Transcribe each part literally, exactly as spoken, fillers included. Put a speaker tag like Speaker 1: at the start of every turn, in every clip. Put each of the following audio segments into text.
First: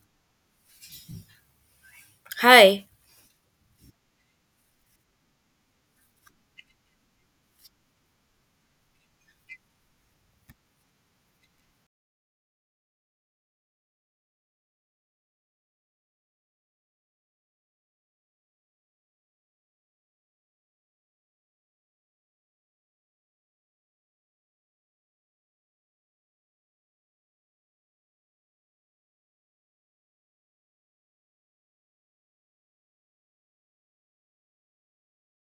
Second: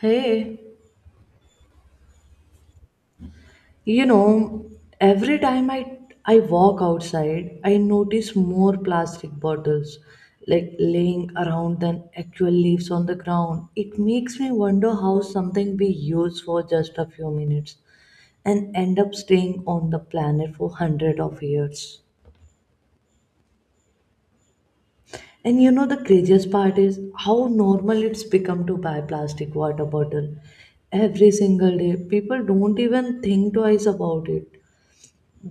Speaker 1: Hey,
Speaker 2: Hi.
Speaker 1: you know, every time I I walk outside, I notice more plastic bottles like laying around than actual leaves on the ground. It makes me wonder how something we use for just a few minutes and end up staying on the planet for hundred of years. And you know the craziest part is how normal it's become to buy plastic water bottle every single day. People don't even think twice about it.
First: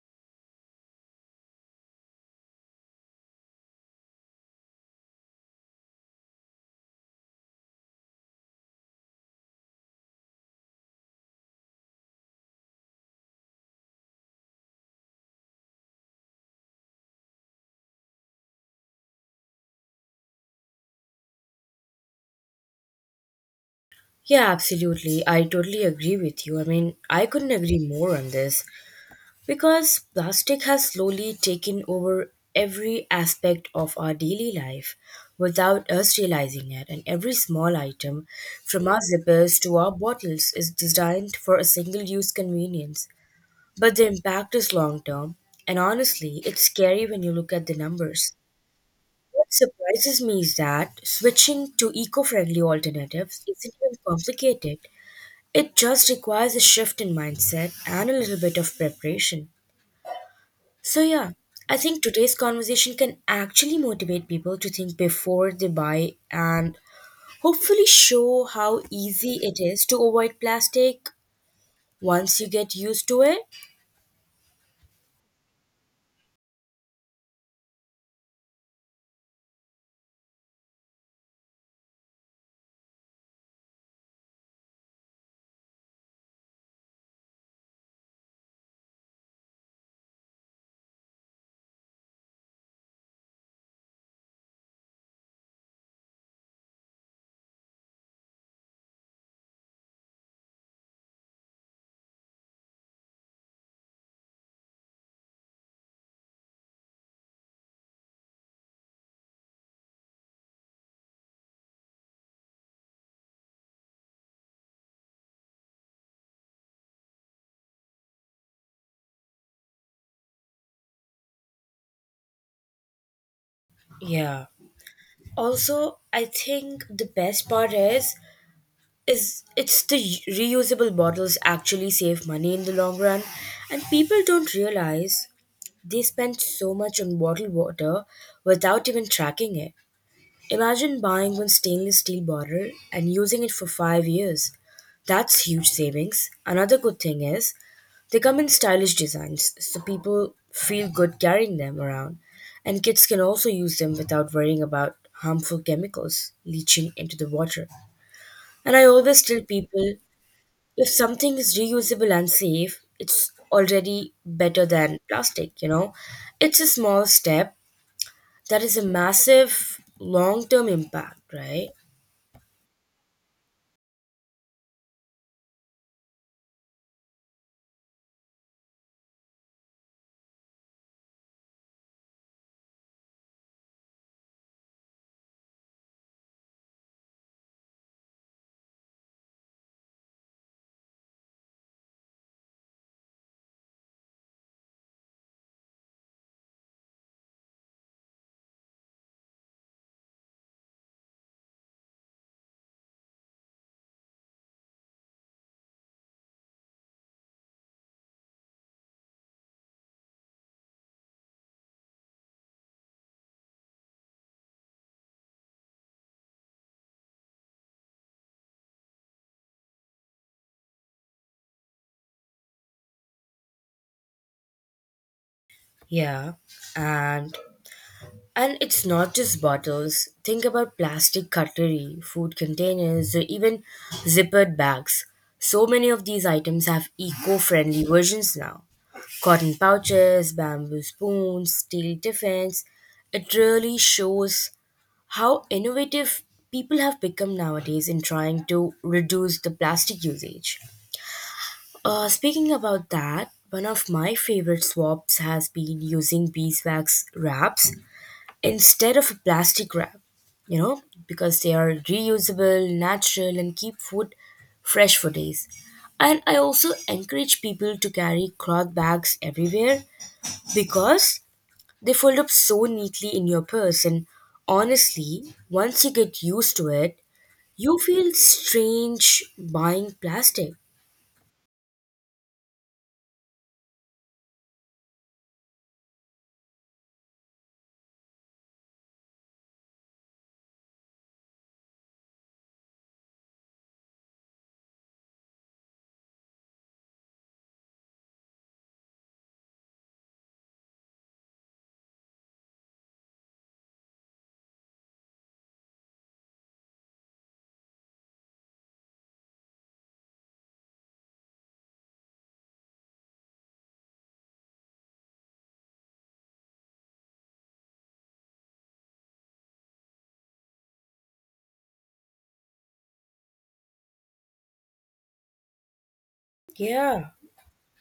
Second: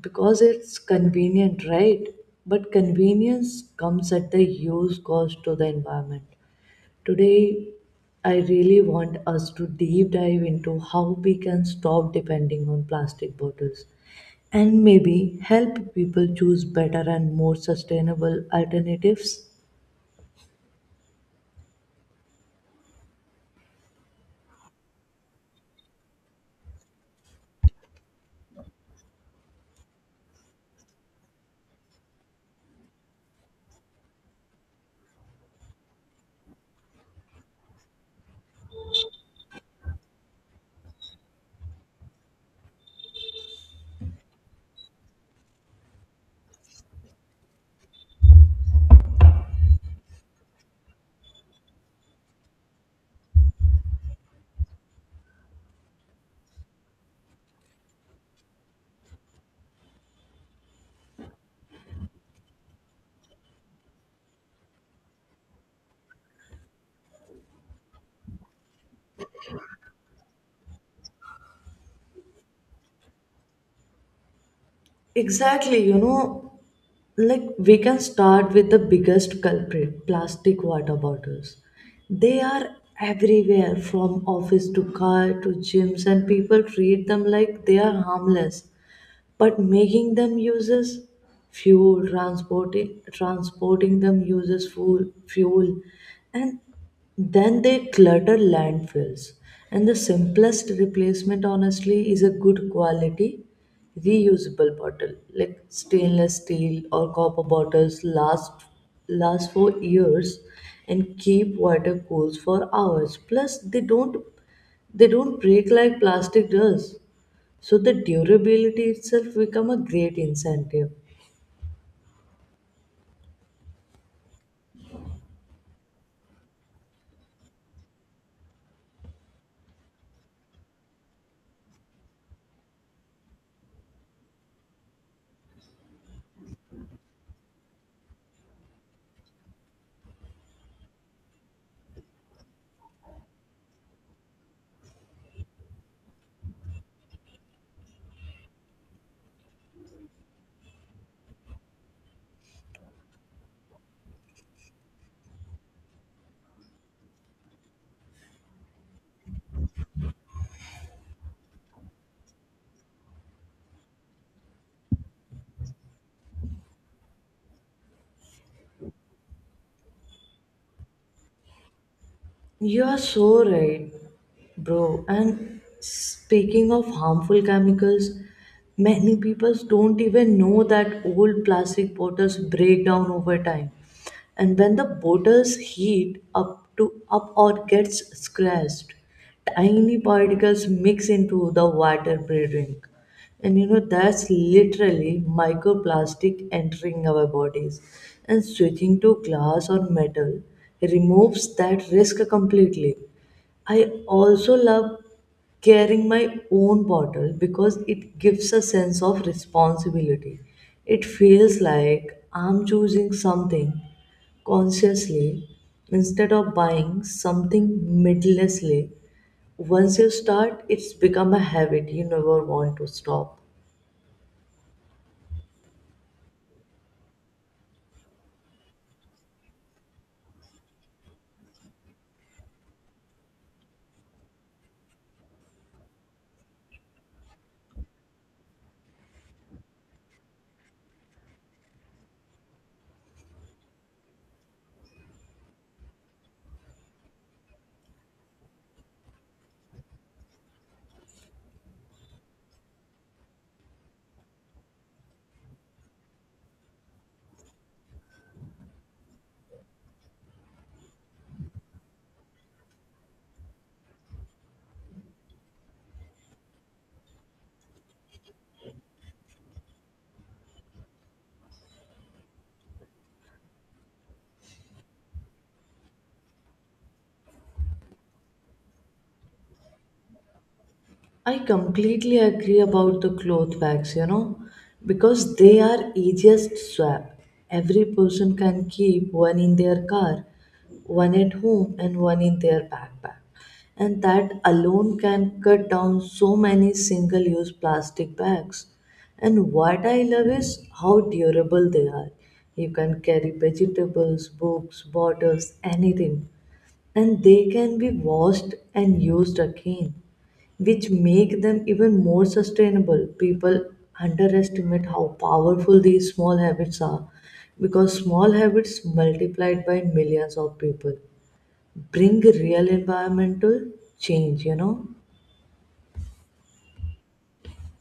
Speaker 1: Because it's convenient, right? But convenience comes at the huge cost to the environment. Today, I really want us to deep dive into how we can stop depending on plastic bottles and maybe help people choose better and more sustainable alternatives.
Speaker 2: Yeah, absolutely. I totally agree with you. I mean, I couldn't agree more on this because plastic has slowly taken over every aspect of our daily life without us realizing it. And every small item, from our zippers to our bottles, is designed for a single use convenience. But the impact is long term. And honestly, it's scary when you look at the numbers. What surprises me is that switching to eco friendly alternatives isn't even complicated. It just requires a shift in mindset and a little bit of preparation. So, yeah, I think today's conversation can actually motivate people to think before they buy and hopefully show how easy it is to avoid plastic once you get used to it.
Speaker 1: Exactly, you know, like we can start with the biggest culprit plastic water bottles. They are everywhere from office to car to gyms, and people treat them like they are harmless, but making them uses fuel, transporting transporting them uses fuel fuel, and then they clutter landfills. And the simplest replacement honestly is a good quality reusable bottle, like stainless steel or copper bottles last last for years and keep water cool for hours. Plus they don't they don't break like plastic does, so the durability itself become a great incentive.
Speaker 2: Yeah. Also, I think the best part is is it's the reusable bottles actually save money in the long run and people don't realize they spend so much on bottled water without even tracking it. Imagine buying one stainless steel bottle and using it for five years. That's huge savings. Another good thing is they come in stylish designs, so people feel good carrying them around. And kids can also use them without worrying about harmful chemicals leaching into the water. And I always tell people if something is reusable and safe, it's already better than plastic, you know? It's a small step, that is a massive long term impact, right?
Speaker 1: You are so right, bro. And speaking of harmful chemicals, many people don't even know that old plastic bottles break down over time. And when the bottles heat up to up or gets scratched, tiny particles mix into the water they drink. And you know, that's literally microplastic entering our bodies. And switching to glass or metal removes that risk completely. I also love carrying my own bottle because it gives a sense of responsibility. It feels like I'm choosing something consciously instead of buying something mindlessly. Once you start, it's become a habit you never want to stop.
Speaker 2: Yeah, and and it's not just bottles. Think about plastic cutlery, food containers, or even zippered bags. So many of these items have eco-friendly versions now. Cotton pouches, bamboo spoons, steel tiffins. It really shows how innovative people have become nowadays in trying to reduce the plastic usage. Uh, speaking about that, one of my favorite swaps has been using beeswax wraps instead of a plastic wrap, you know, because they are reusable, natural, and keep food fresh for days. And I also encourage people to carry cloth bags everywhere because they fold up so neatly in your purse. And honestly, once you get used to it, you feel strange buying plastic.
Speaker 1: I completely agree about the cloth bags, you know, because they are easiest swap. Every person can keep one in their car, one at home, and one in their backpack, and that alone can cut down so many single use plastic bags. And what I love is how durable they are. You can carry vegetables, books, bottles, anything, and they can be washed and used again, which make them even more sustainable. People underestimate how powerful these small habits are, because small habits multiplied by millions of people bring real environmental change, you know.
Speaker 2: Yeah.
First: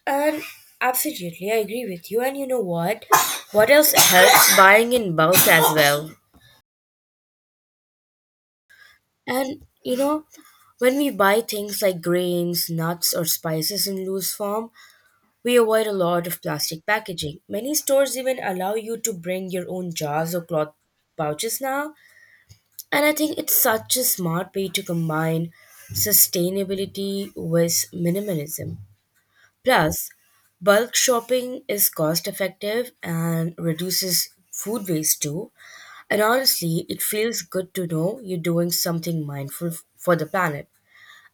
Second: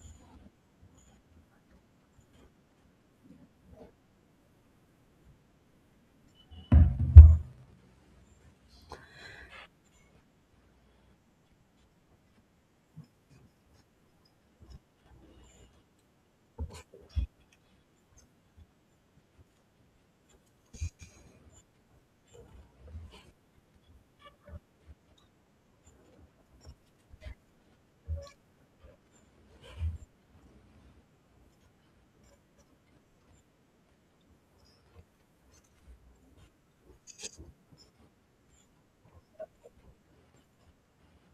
Speaker 2: And absolutely, I agree with you. And you know what? What else helps buying in bulk as well? And you know, when we buy things like grains, nuts, or spices in loose form, we avoid a lot of plastic packaging. Many stores even allow you to bring your own jars or cloth pouches now. And I think it's such a smart way to combine sustainability with minimalism. Plus, bulk shopping is cost effective and reduces food waste too. And honestly, it feels good to know you're doing something mindful f- for the planet.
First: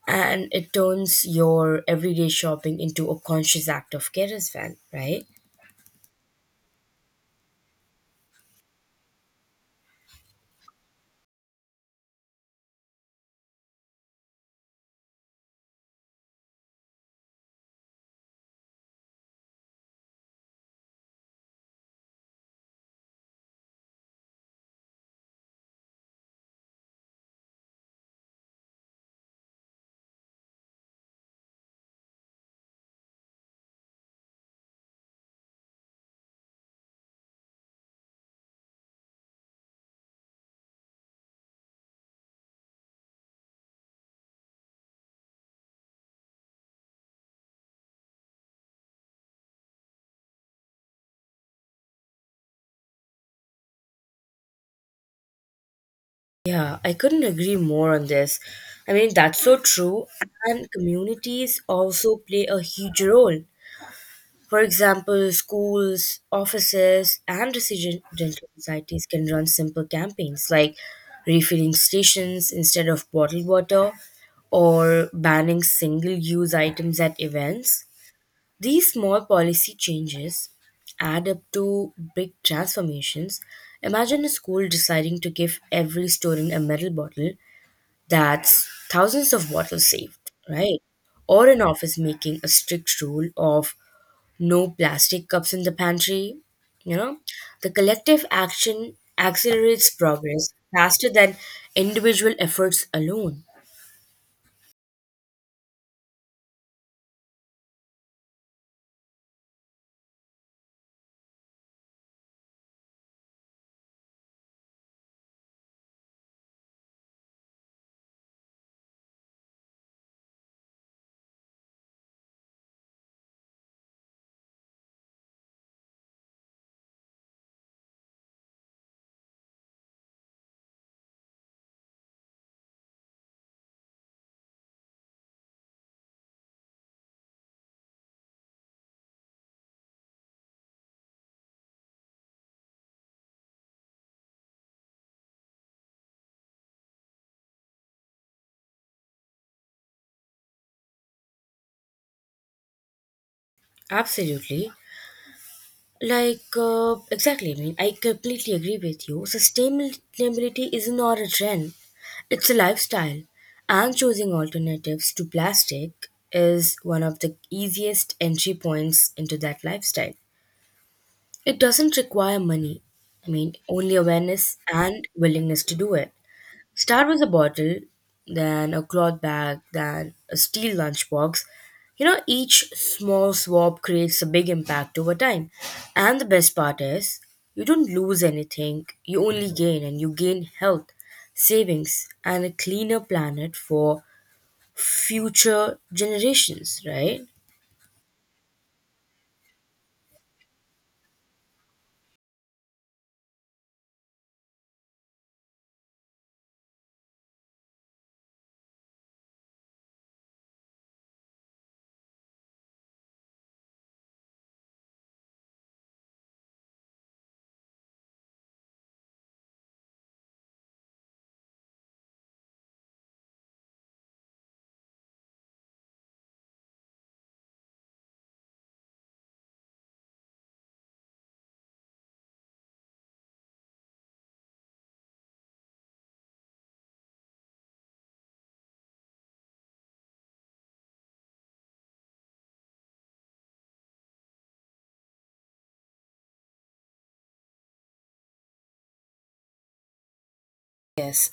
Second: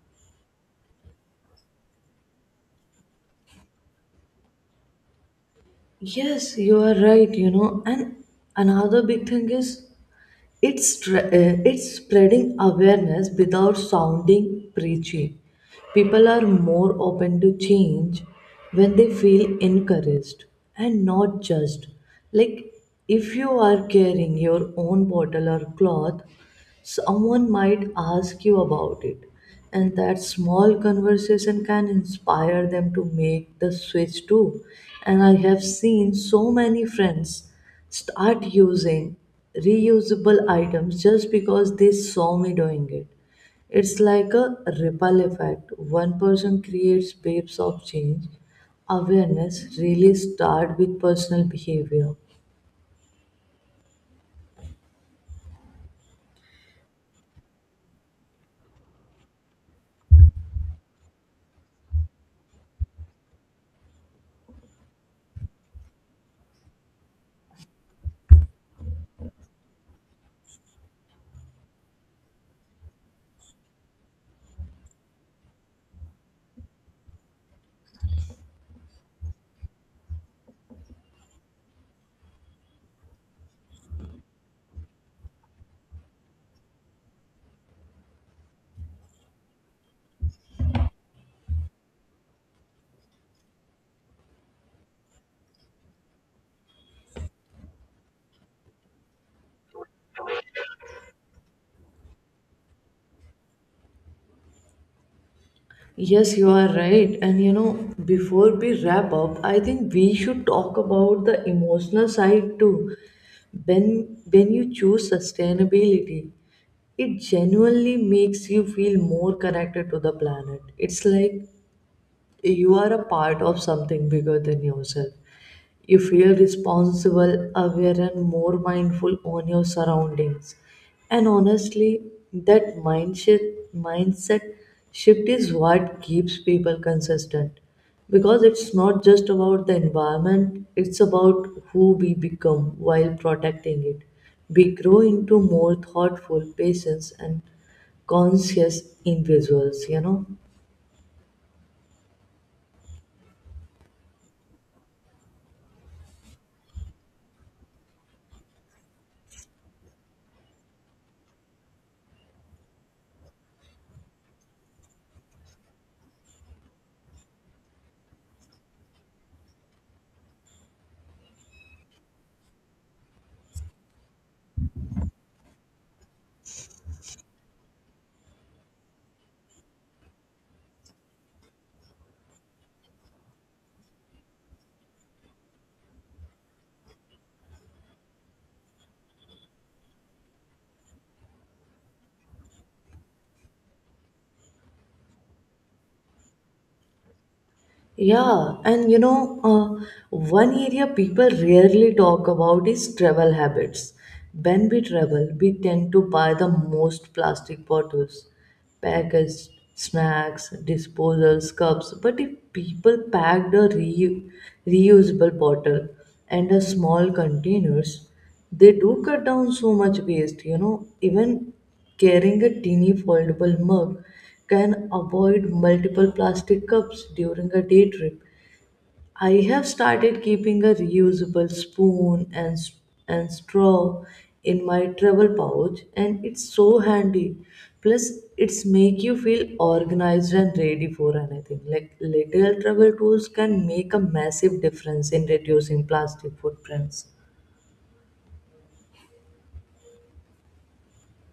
Speaker 2: And it turns your everyday shopping into a conscious act of care as well, right?
Speaker 1: Yes, you are right, you know. And another big thing is It's, tra- uh, it's spreading awareness without sounding preachy. People are more open to change when they feel encouraged and not judged. Like if you are carrying your own bottle or cloth, someone might ask you about it, and that small conversation can inspire them to make the switch too. And I have seen so many friends start using reusable items just because they saw me doing it. It's like a ripple effect. One person creates waves of change. Awareness really starts with personal behavior.
Speaker 2: Yeah, I couldn't agree more on this. I mean, that's so true. And communities also play a huge role. For example, schools, offices, and residential societies can run simple campaigns like refilling stations instead of bottled water or banning single use items at events. These small policy changes add up to big transformations. Imagine a school deciding to give every student a metal bottle that's thousands of bottles saved, right? Or an office making a strict rule of no plastic cups in the pantry. You know, the collective action accelerates progress faster than individual efforts alone.
Speaker 1: Yes, you are right. And you know, before we wrap up, I think we should talk about the emotional side too. When when you choose sustainability, it genuinely makes you feel more connected to the planet. It's like you are a part of something bigger than yourself. You feel responsible, aware, and more mindful on your surroundings. And honestly, that mindset mindset shift is what keeps people consistent. Because it's not just about the environment, it's about who we become while protecting it. We grow into more thoughtful, patient, and conscious individuals, you know.
Speaker 2: Absolutely. Like, uh, exactly. I mean, I completely agree with you. Sustainability is not a trend, it's a lifestyle. And choosing alternatives to plastic is one of the easiest entry points into that lifestyle. It doesn't require money, I mean, only awareness and willingness to do it. Start with a bottle, then a cloth bag, then a steel lunchbox. You know, each small swap creates a big impact over time. And the best part is, you don't lose anything, you only gain, and you gain health, savings, and a cleaner planet for future generations, right?
Speaker 1: Yeah, and you know, uh, one area people rarely talk about is travel habits. When we travel, we tend to buy the most plastic bottles, packaged snacks, disposals, cups. But if people packed a reu- reusable bottle and a small containers, they do cut down so much waste. You know, even carrying a teeny foldable mug can avoid multiple plastic cups during a day trip. I have started keeping a reusable spoon and, s- and straw in my travel pouch, and it's so handy. Plus it's make you feel organized and ready for anything. Like little travel tools can make a massive difference in reducing plastic footprints.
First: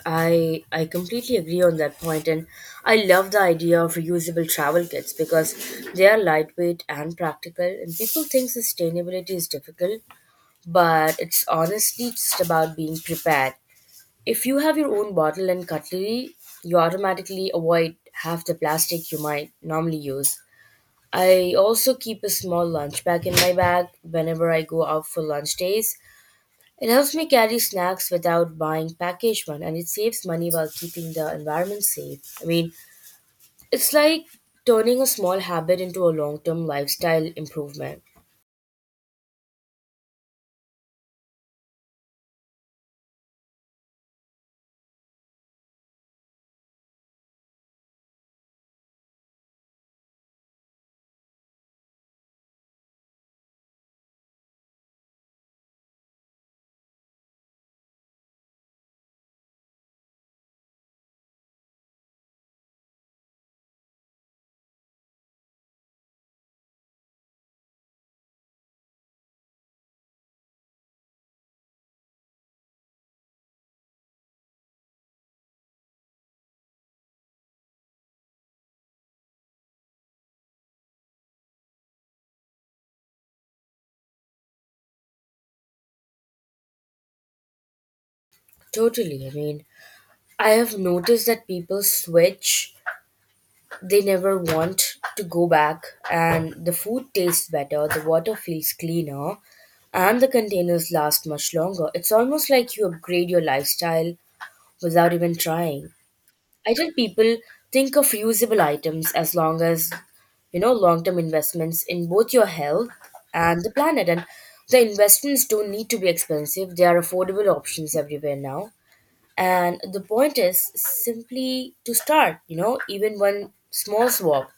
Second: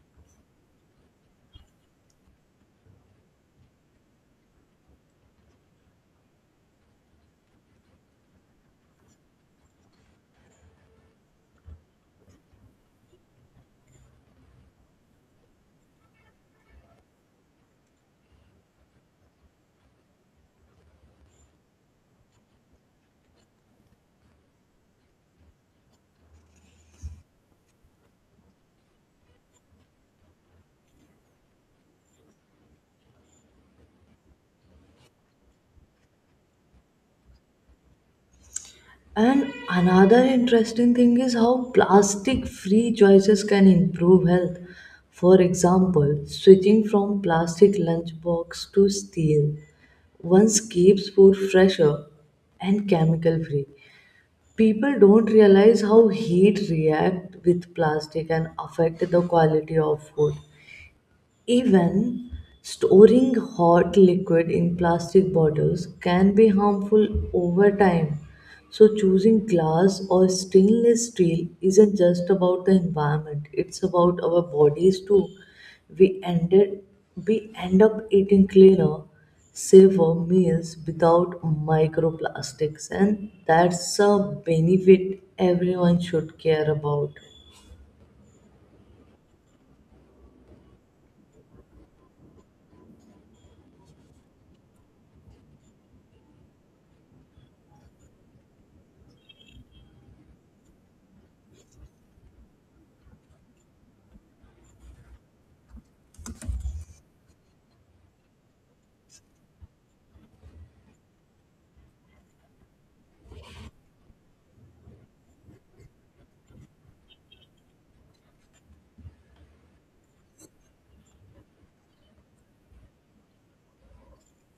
Speaker 2: I I completely agree on that point, and I love the idea of reusable travel kits because they are lightweight and practical. And people think sustainability is difficult, but it's honestly just about being prepared. If you have your own bottle and cutlery, you automatically avoid half the plastic you might normally use. I also keep a small lunch bag in my bag whenever I go out for lunch days it helps me carry snacks without buying packaged one and it saves money while keeping the environment safe. I mean, it's like turning a small habit into a long-term lifestyle improvement.
Speaker 1: And another interesting thing is how plastic free choices can improve health. For example, switching from plastic lunchbox to steel once keeps food fresher and chemical free. People don't realize how heat react with plastic and affect the quality of food. Even storing hot liquid in plastic bottles can be harmful over time. So, choosing glass or stainless steel isn't just about the environment, it's about our bodies too. We, ended, we end up eating cleaner, safer meals without microplastics, and that's a benefit everyone should care about.
Speaker 2: Totally. I mean, I have noticed that people switch, they never want to go back and the food tastes better, the water feels cleaner, and the containers last much longer. It's almost like you upgrade your lifestyle without even trying. I tell people think of reusable items as long as you know long term investments in both your health and the planet. And the investments don't need to be expensive, they are affordable options everywhere now. And the point is simply to start, you know, even one small swap,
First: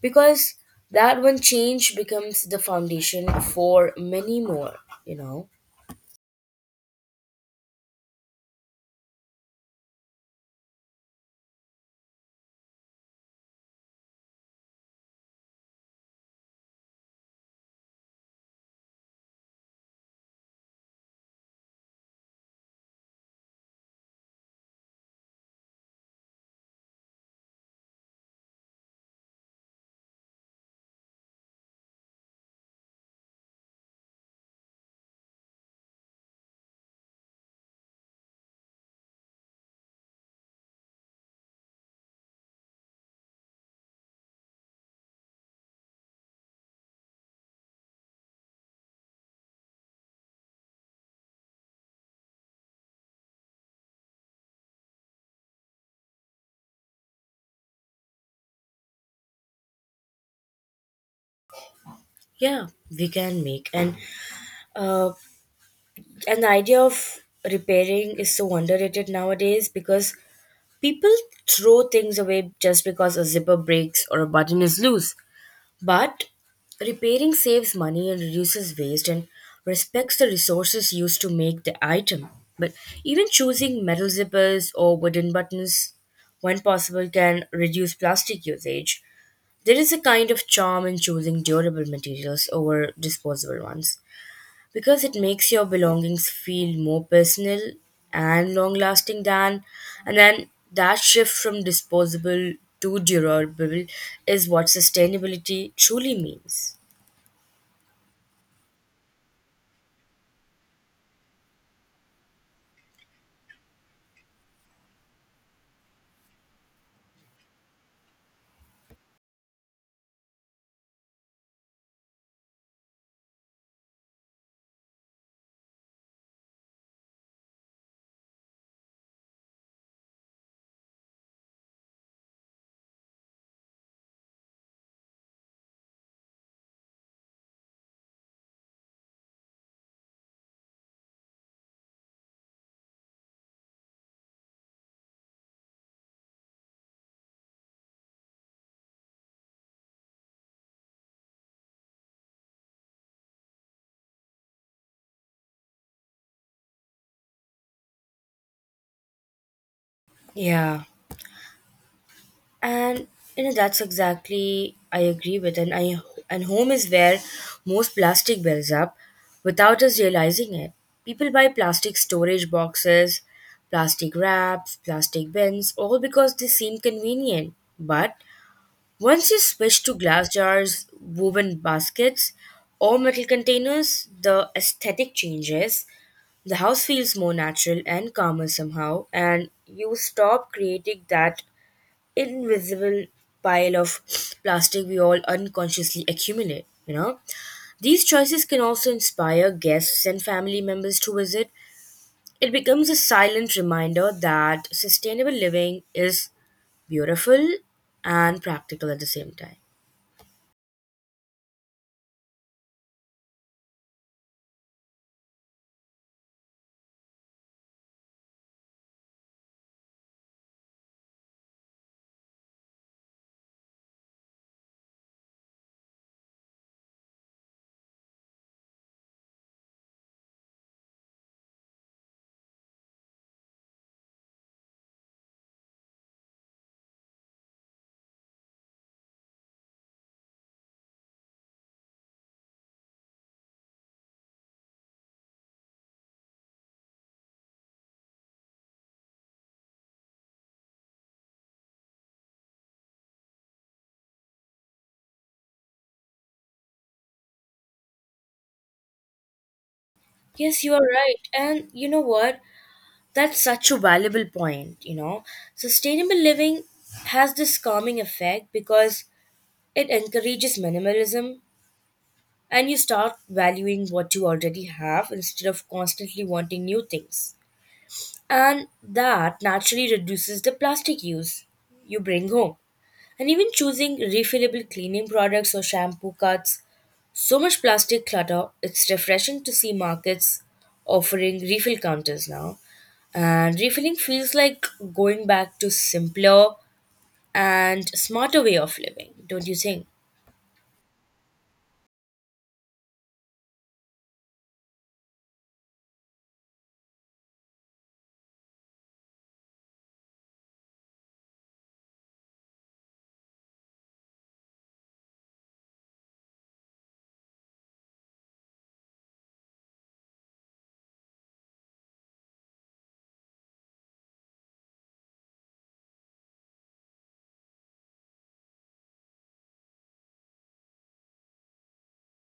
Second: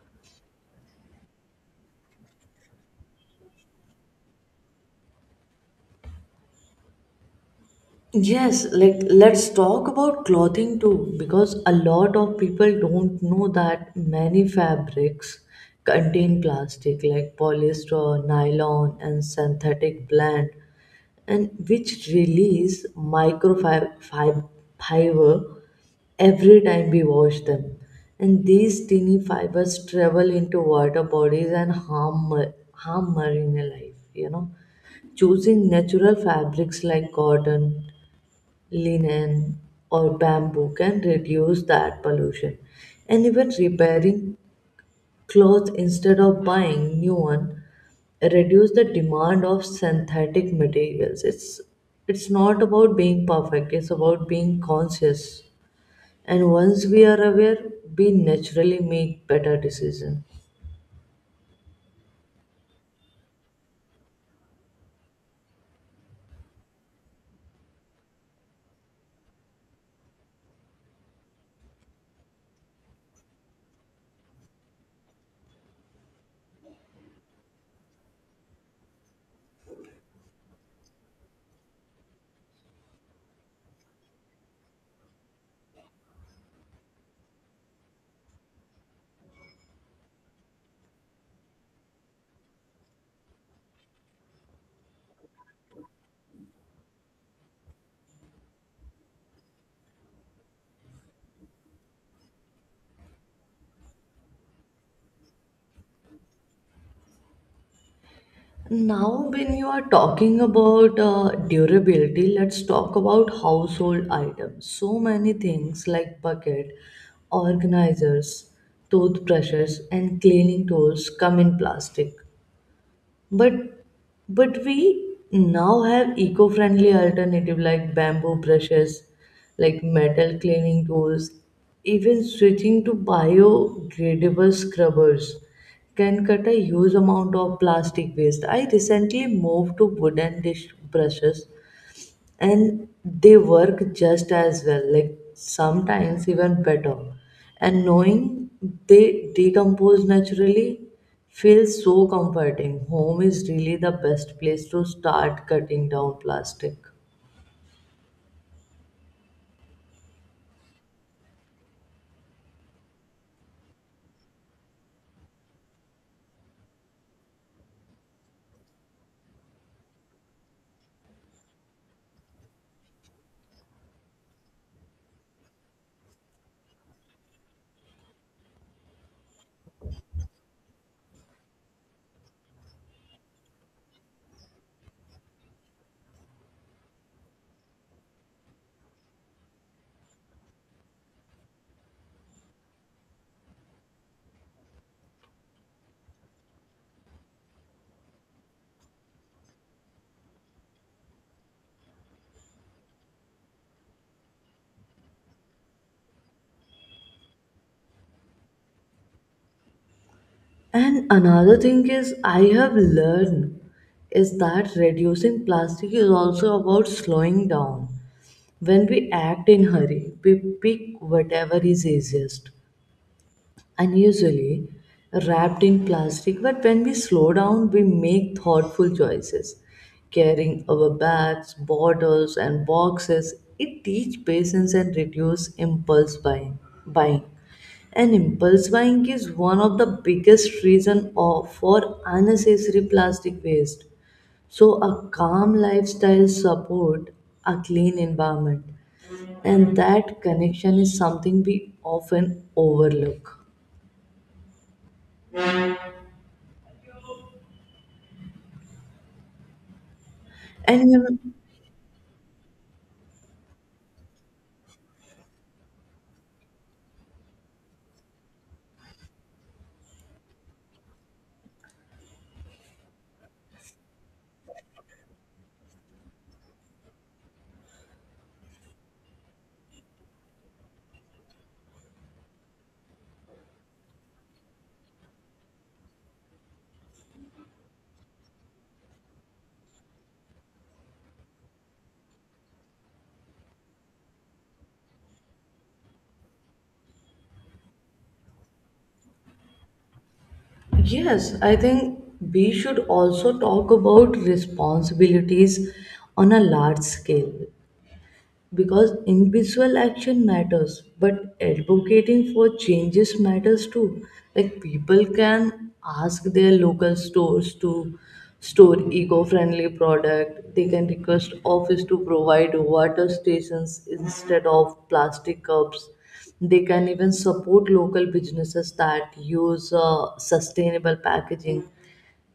Speaker 2: because that one change becomes the foundation for many more, you know
Speaker 1: Yes, like let's talk about clothing too, because a lot of people don't know that many fabrics contain plastic like polyester, nylon, and synthetic blend, and which release microfiber every time we wash them. And these teeny fibers travel into water bodies and harm ma- harm marine life, you know. Choosing natural fabrics like cotton, linen, or bamboo can reduce that pollution. And even repairing clothes instead of buying new one reduce the demand of synthetic materials. it's it's not about being perfect, it's about being conscious, and once we are aware, we naturally make better decisions.
Speaker 2: yeah. we can make and uh, an idea of repairing is so underrated nowadays because people throw things away just because a zipper breaks or a button is loose. But repairing saves money and reduces waste and respects the resources used to make the item. But even choosing metal zippers or wooden buttons, when possible, can reduce plastic usage. There is a kind of charm in choosing durable materials over disposable ones because it makes your belongings feel more personal and long lasting than and then that shift from disposable to durable is what sustainability truly means.
Speaker 1: Now, when you are talking about uh, durability, let's talk about household items. So many things like bucket, organizers, toothbrushes, and cleaning tools come in plastic. But but we now have eco-friendly alternative like bamboo brushes, like metal cleaning tools. Even switching to biodegradable scrubbers can cut a huge amount of plastic waste. I recently moved to wooden dish brushes, and they work just as well, like sometimes even better, and knowing they decompose naturally feels so comforting. Home is really the best place to start cutting down plastic.
Speaker 2: Yeah, and you know that's exactly i agree with and i and home is where most plastic builds up without us realizing it. People buy plastic storage boxes, plastic wraps, plastic bins all because they seem convenient. But once you switch to glass jars, woven baskets, or metal containers, the aesthetic changes. The house feels more natural and calmer somehow, and you stop creating that invisible pile of plastic we all unconsciously accumulate. You know, these choices can also inspire guests and family members to visit. It becomes a silent reminder that sustainable living is beautiful and practical at the same time.
Speaker 1: And another thing is I have learned is that reducing plastic is also about slowing down. When we act in hurry, we pick whatever is easiest, and usually wrapped in plastic. But when we slow down, we make thoughtful choices. Carrying our bags, bottles, and boxes, it teaches patience and reduce impulse buying. buying. And impulse buying is one of the biggest reason of, for unnecessary plastic waste. So a calm lifestyle support a clean environment, and that connection is something we often overlook.
Speaker 2: Yes, you are
Speaker 1: And you
Speaker 2: right.
Speaker 1: know,
Speaker 2: And you know what? That's such a valuable point, you know. Sustainable living has this calming effect because it encourages minimalism and you start valuing what you already have instead of constantly wanting new things. And that naturally reduces the plastic use you bring home. And even choosing refillable cleaning products or shampoo cuts so much plastic clutter, it's refreshing to see markets offering refill counters now. And refilling feels like going back to simpler and smarter way of living, don't you think?
Speaker 1: yes, I think we should also talk about responsibilities on a large scale, because individual action matters but advocating for changes matters too. Like people can ask their local stores to store eco-friendly product. They can request office to provide water stations instead of plastic cups. They can even support local businesses that use uh, sustainable packaging.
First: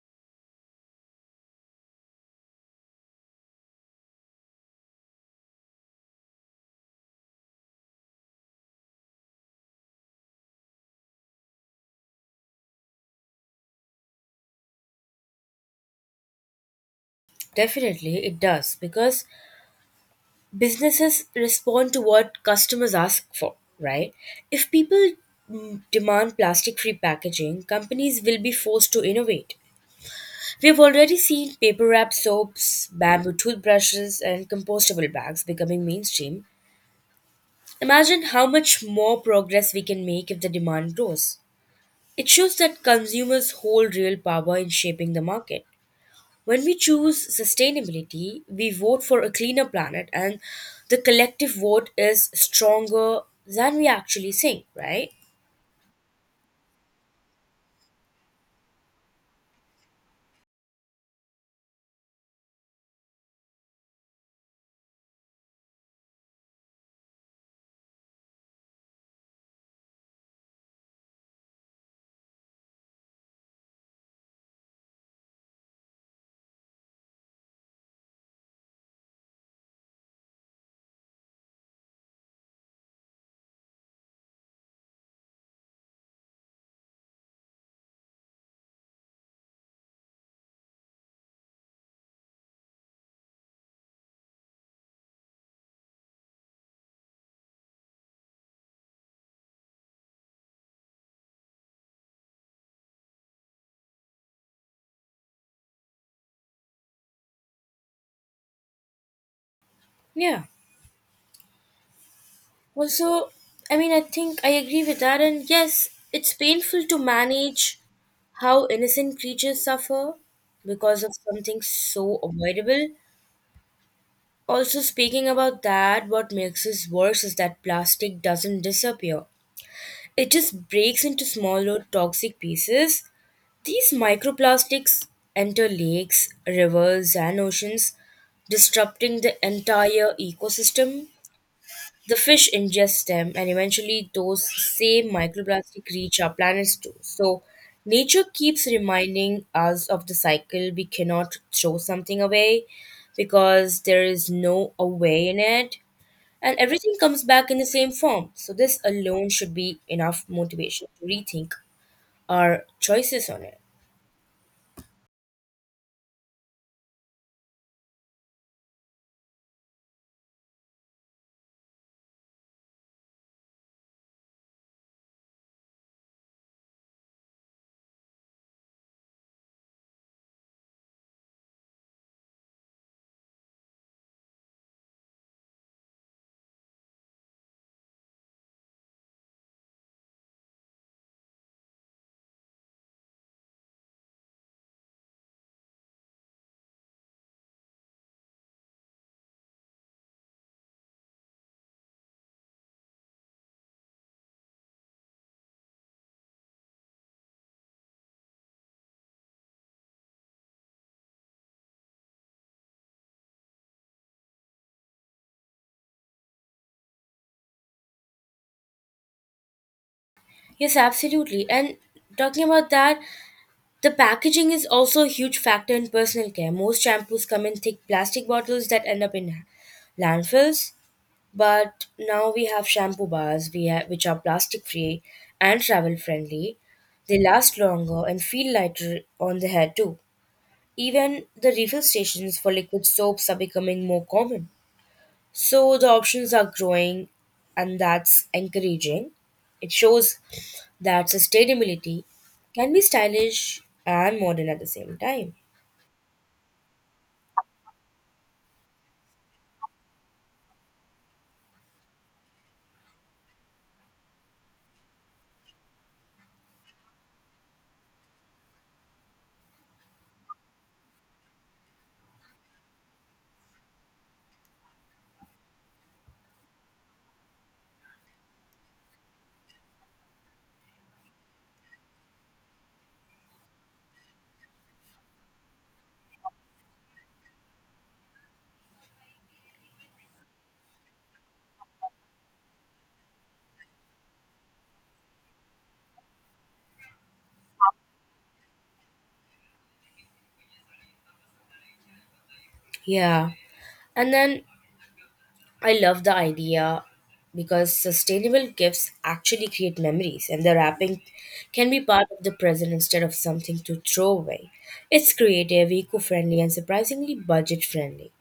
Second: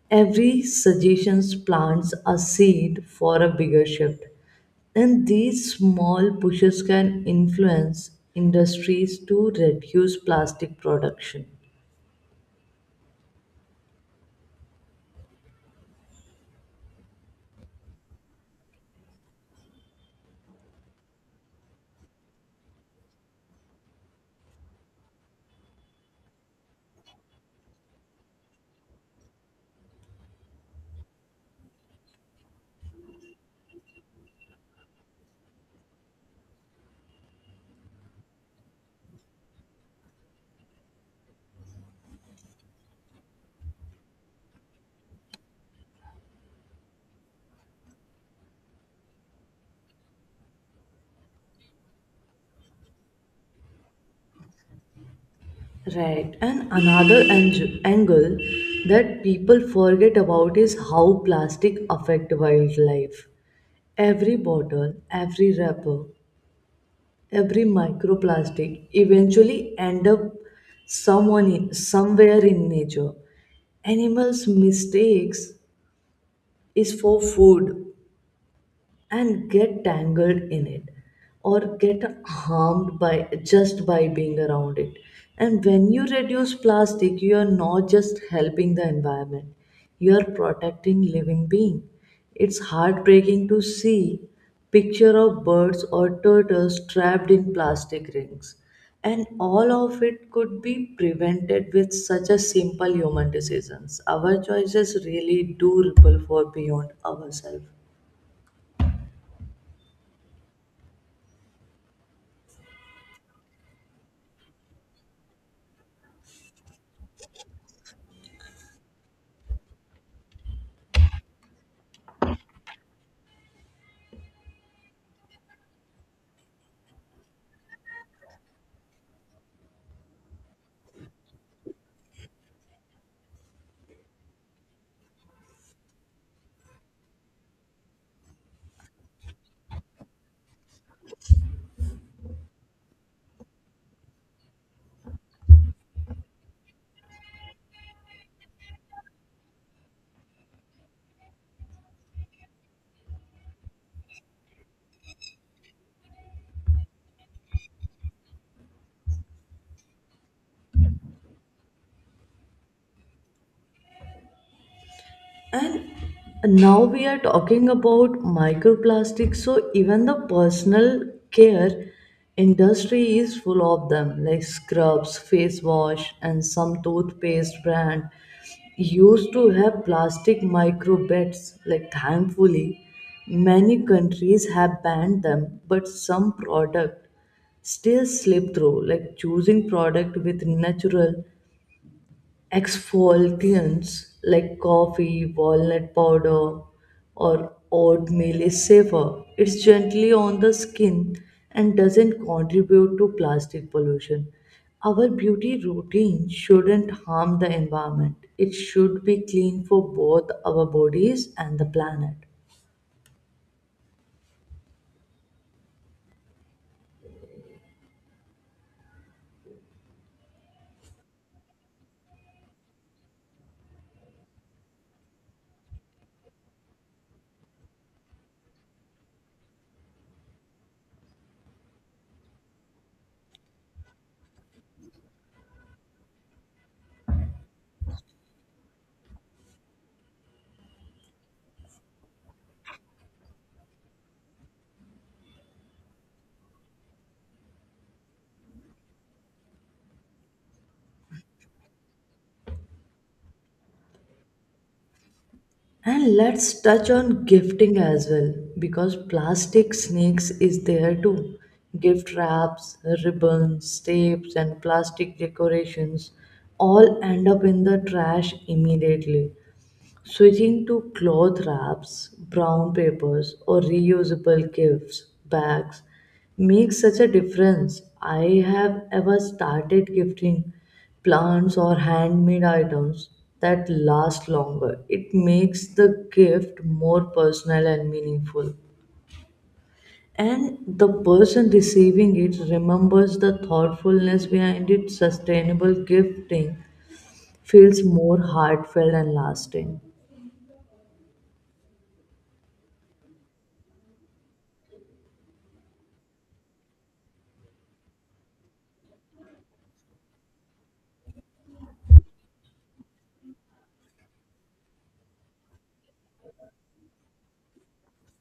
Speaker 1: Every suggestion plants a seed for a bigger shift. And these small pushes can influence industries to reduce plastic production.
Speaker 2: Definitely it does because businesses respond to what customers ask for, right? If people mm, demand plastic-free packaging, companies will be forced to innovate. We've already seen paper wrap soaps, bamboo toothbrushes, and compostable bags becoming mainstream. Imagine how much more progress we can make if the demand grows. It shows that consumers hold real power in shaping the market. When we choose sustainability, we vote for a cleaner planet, and the collective vote is stronger than we actually think, right?
Speaker 1: Right. And another ang- angle that people forget about is how plastic affect wildlife. Every bottle, every wrapper, every microplastic eventually end up someone in, somewhere in nature. Animals' mistakes is for food and get tangled in it or get harmed by just by being around it. And when you reduce plastic, you are not just helping the environment, you are protecting living being. It's heartbreaking to see picture of birds or turtles trapped in plastic rings, and all of it could be prevented with such a simple human decisions. Our choices really do ripple for beyond ourselves.
Speaker 2: Yeah. Also, I mean, I think I agree with that, and yes, it's painful to manage how innocent creatures suffer because of something so avoidable. Also, speaking about that, what makes this worse is that plastic doesn't disappear. It just breaks into smaller toxic pieces. These microplastics enter lakes, rivers, and oceans, disrupting the entire ecosystem. The fish ingest them, and eventually, those same microplastic reach our planets too. So, nature keeps reminding us of the cycle. We cannot throw something away because there is no away in it. And everything comes back in the same form. So, this alone should be enough motivation to rethink our choices on it.
Speaker 1: And now we are talking about microplastics, so even the personal care industry is full of them, like scrubs, face wash, and some toothpaste brand used to have plastic microbits. Like thankfully, many countries have banned them, but some product still slip through. Like choosing product with natural exfoliants like coffee, walnut powder, or oatmeal is safer. It's gently on the skin and doesn't contribute to plastic pollution. Our beauty routine shouldn't harm the environment. It should be clean for both our bodies and the planet.
Speaker 2: Yes, absolutely. And talking about that, the packaging is also a huge factor in personal care. Most shampoos come in thick plastic bottles that end up in landfills, but now we have shampoo bars we have, which are plastic free and travel friendly. They last longer and feel lighter on the hair too. Even the refill stations for liquid soaps are becoming more common. So the options are growing, and that's encouraging. It shows that sustainability can be stylish and modern at the same time.
Speaker 1: And let's touch on gifting as well, because plastic snakes is there too. Gift wraps, ribbons, tapes, and plastic decorations all end up in the trash immediately. Switching to cloth wraps, brown papers, or reusable gifts bags makes such a difference. I have ever started gifting plants or handmade items that last longer. It makes the gift more personal and meaningful. And the person receiving it remembers the thoughtfulness behind it. Sustainable gifting feels more heartfelt and lasting.
Speaker 2: Yeah. And then I love the idea because sustainable gifts actually create memories, and the wrapping can be part of the present instead of something to throw away. It's creative, eco friendly, and surprisingly budget friendly.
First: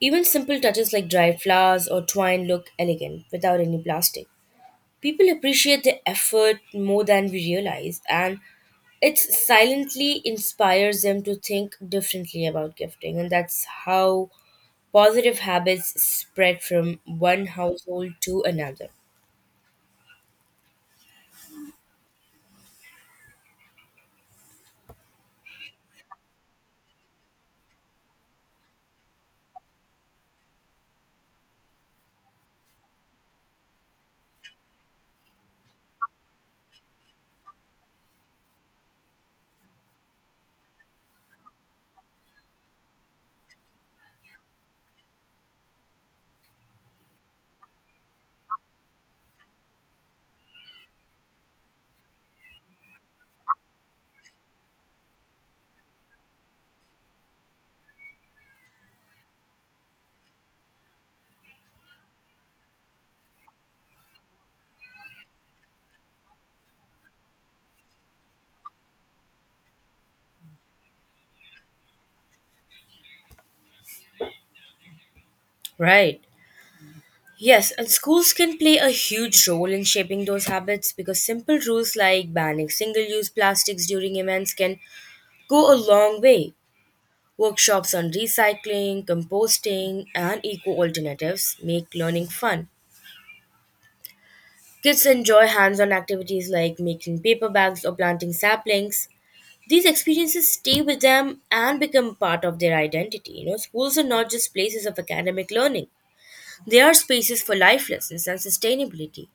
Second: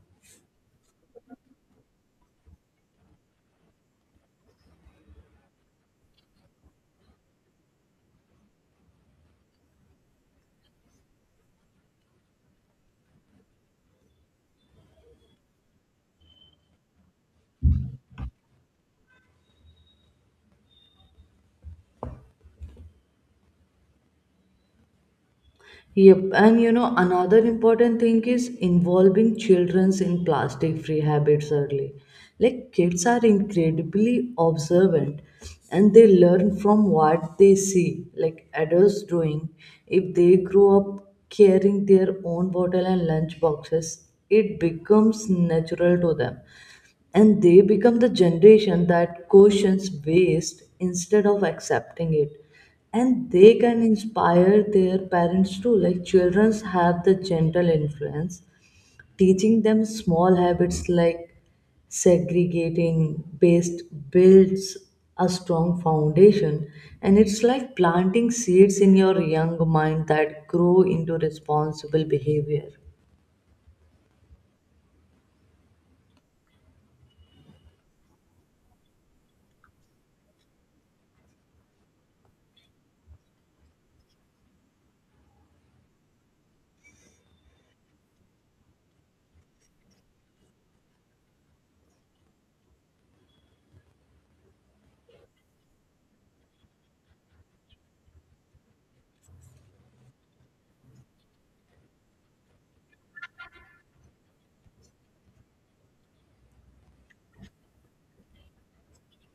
Speaker 2: Even simple touches like dried flowers or twine look elegant without any plastic. People appreciate the effort more than we realize, and it silently inspires them to think differently about gifting. And that's how positive habits spread from one household to another.
Speaker 1: Yep, and you know, another important thing is involving childrens in plastic free habits early. Like, kids are incredibly observant, and they learn from what they see, like adults doing. If they grow up carrying their own bottle and lunch boxes, it becomes natural to them, and they become the generation that questions waste instead of accepting it. And they can inspire their parents too. Like children have the gentle influence. Teaching them small habits like segregating based builds a strong foundation. And it's like planting seeds in your young mind that grow into responsible behavior.
Speaker 2: Right. Yes, and schools can play a huge role in shaping those habits because simple rules like banning single use plastics during events can go a long way. Workshops on recycling, composting, and eco alternatives make learning fun. Kids enjoy hands on activities like making paper bags or planting saplings. These experiences stay with them and become part of their identity. You know, schools are not just places of academic learning, they are spaces for life lessons and sustainability.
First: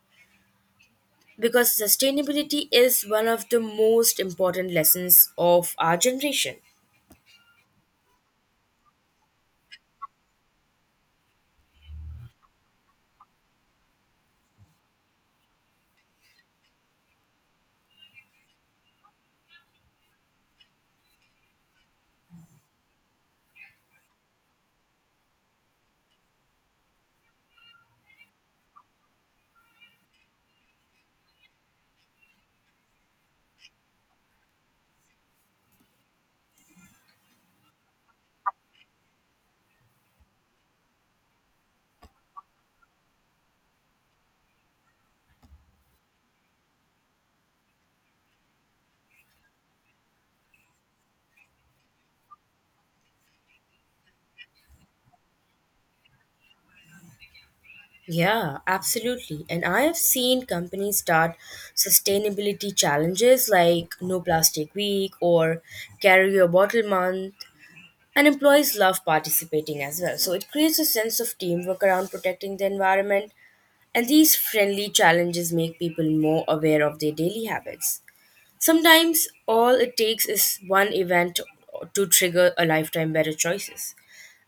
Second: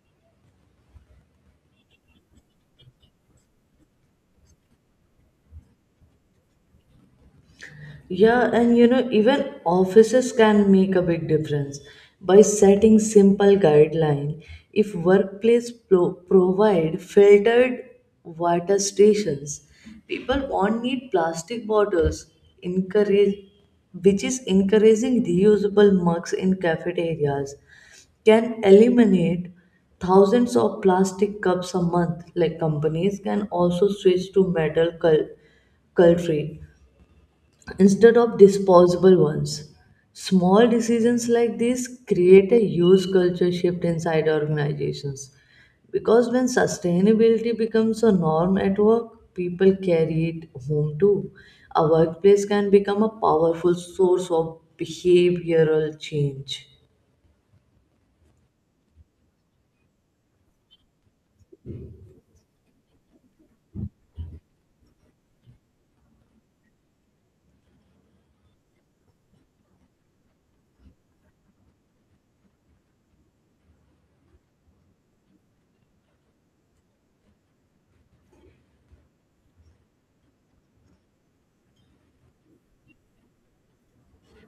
Speaker 2: Because sustainability is one of the most important lessons of our generation.
Speaker 1: Yeah, and you know, even offices can make a big difference by setting simple guideline. If workplace pro- provide filtered water stations, people won't need plastic bottles. Encourage, which is encouraging reusable mugs in cafeterias, can eliminate thousands of plastic cups a month. Like companies can also switch to metal cul- cutlery instead of disposable ones. Small decisions like this create a huge culture shift inside organizations, because when sustainability becomes a norm at work, people carry it home too. A workplace can become a powerful source of behavioral change.
Speaker 2: Yeah, absolutely. And I have seen companies start sustainability challenges like No Plastic Week or Carry Your Bottle Month. And employees love participating as well. So it creates a sense of teamwork around protecting the environment. And these friendly challenges make people more aware of their daily habits. Sometimes all it takes is one event to trigger a lifetime better choices.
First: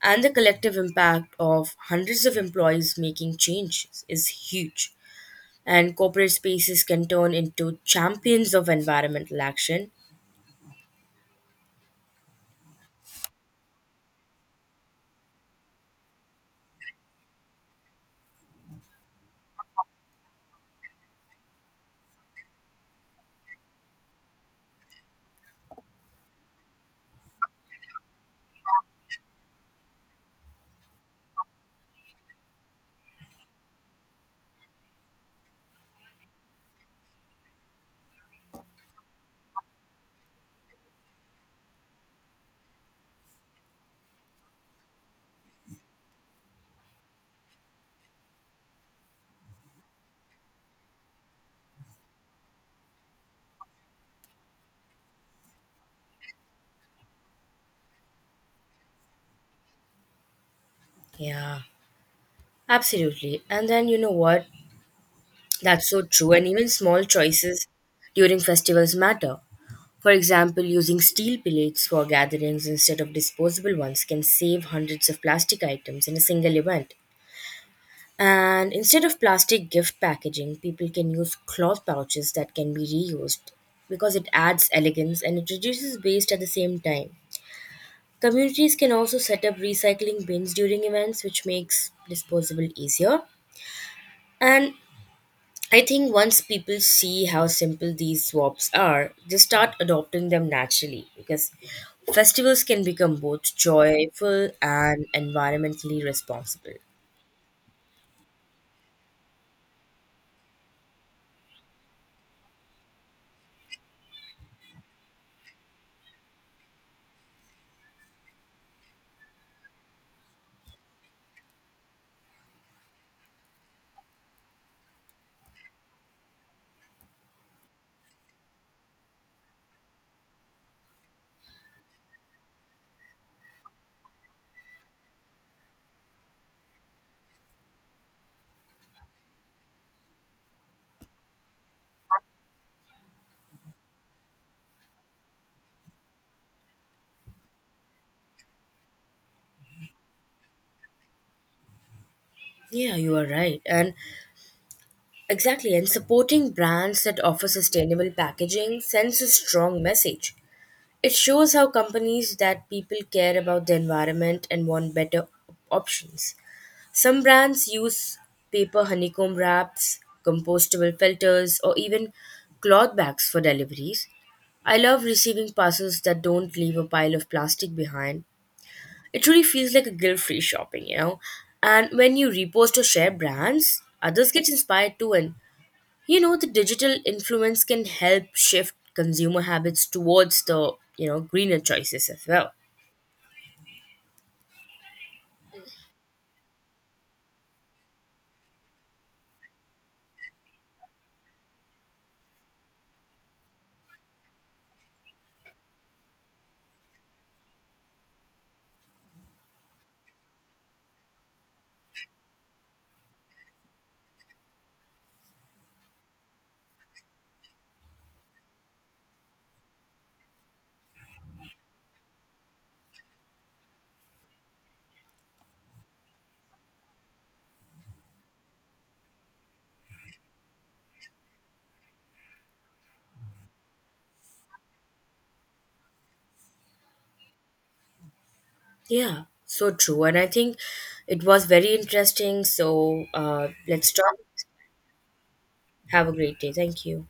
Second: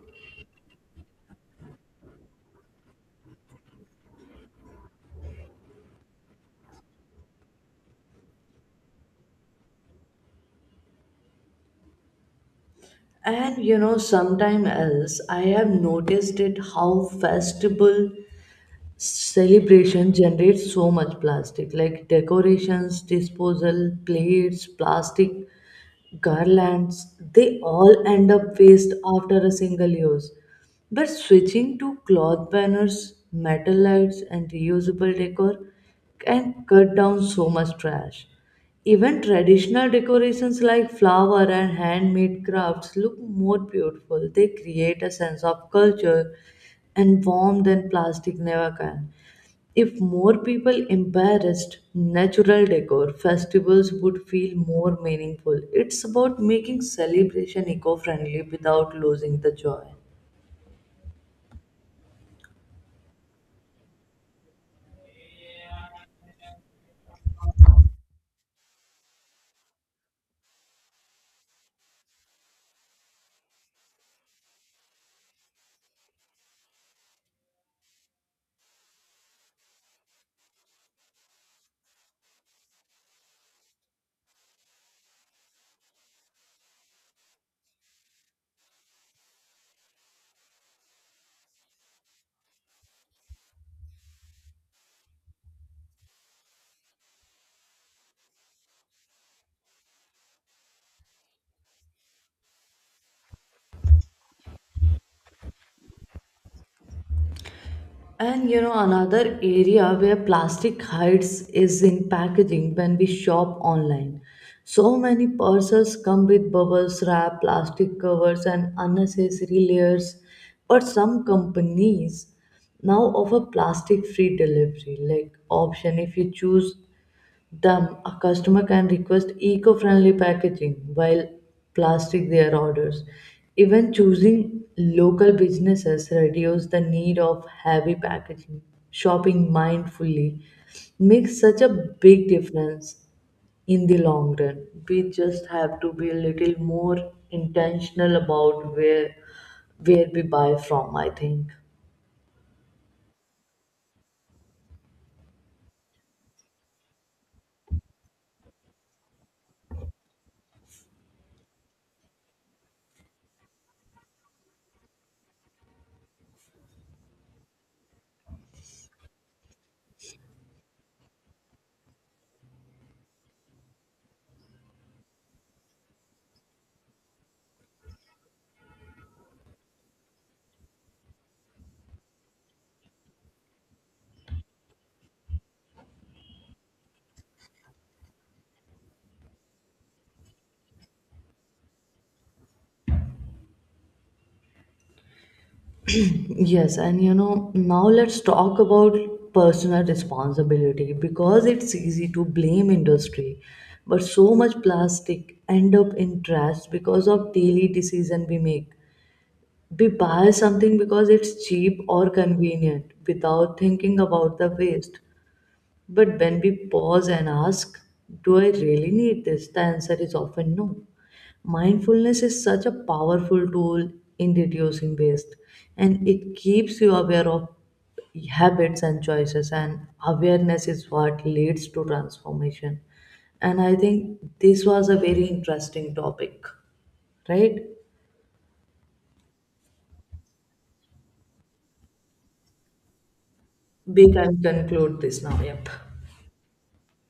Speaker 2: And the collective impact of hundreds of employees making changes is huge. And corporate spaces can turn into champions of environmental action.
Speaker 1: And you know, sometime else, I have noticed it how festival celebration generates so much plastic, like decorations, disposal plates, plastic garlands. They all end up waste after a single use. But switching to cloth banners, metal lights, and reusable decor can cut down so much trash. Even traditional decorations like flower and handmade crafts look more beautiful. They create a sense of culture and warmth than plastic never can. If more people embraced natural decor, festivals would feel more meaningful. It's about making celebration eco friendly without losing the joy.
Speaker 2: Yeah, absolutely. And then you know what? That's so true, and even small choices during festivals matter. For example, using steel plates for gatherings instead of disposable ones can save hundreds of plastic items in a single event. And instead of plastic gift packaging, people can use cloth pouches that can be reused because it adds elegance and it reduces waste at the same time. Communities can also set up recycling bins during events, which makes disposable easier. And I think once people see how simple these swaps are, they start adopting them naturally because festivals can become both joyful and environmentally responsible.
Speaker 1: And you know, another area where plastic hides is in packaging when we shop online. So many purses come with bubbles, wrap, plastic covers, and unnecessary layers. But some companies now offer plastic free delivery like option. If you choose them, a customer can request eco-friendly packaging while plastic their orders. Even choosing local businesses reduce the need of heavy packaging. Shopping mindfully makes such a big difference in the long run. We just have to be a little more intentional about where where we buy from, I think.
Speaker 2: Yeah, you are right. And exactly, and supporting brands that offer sustainable packaging sends a strong message. It shows how companies that people care about the environment and want better options. Some brands use paper honeycomb wraps, compostable filters, or even cloth bags for deliveries. I love receiving parcels that don't leave a pile of plastic behind. It really feels like a guilt free shopping, you know. And when you repost or share brands, others get inspired too. And you know, the digital influence can help shift consumer habits towards the, you know, greener choices as well.
Speaker 1: Yes, and you know, now let's talk about personal responsibility, because it's easy to blame industry, but so much plastic end up in trash because of daily decision we make. We buy something because it's cheap or convenient without thinking about the waste. But when we pause and ask, "Do I really need this?" the answer is often no. Mindfulness is such a powerful tool in reducing waste, and it keeps you aware of habits and choices, and awareness is what leads to transformation. And I think this was a very interesting topic, right?
Speaker 2: Yeah, so true. And I think it was very interesting. So uh, let's
Speaker 1: We
Speaker 2: talk.
Speaker 1: can conclude this now. Yep.
Speaker 2: Have a great day. Thank you.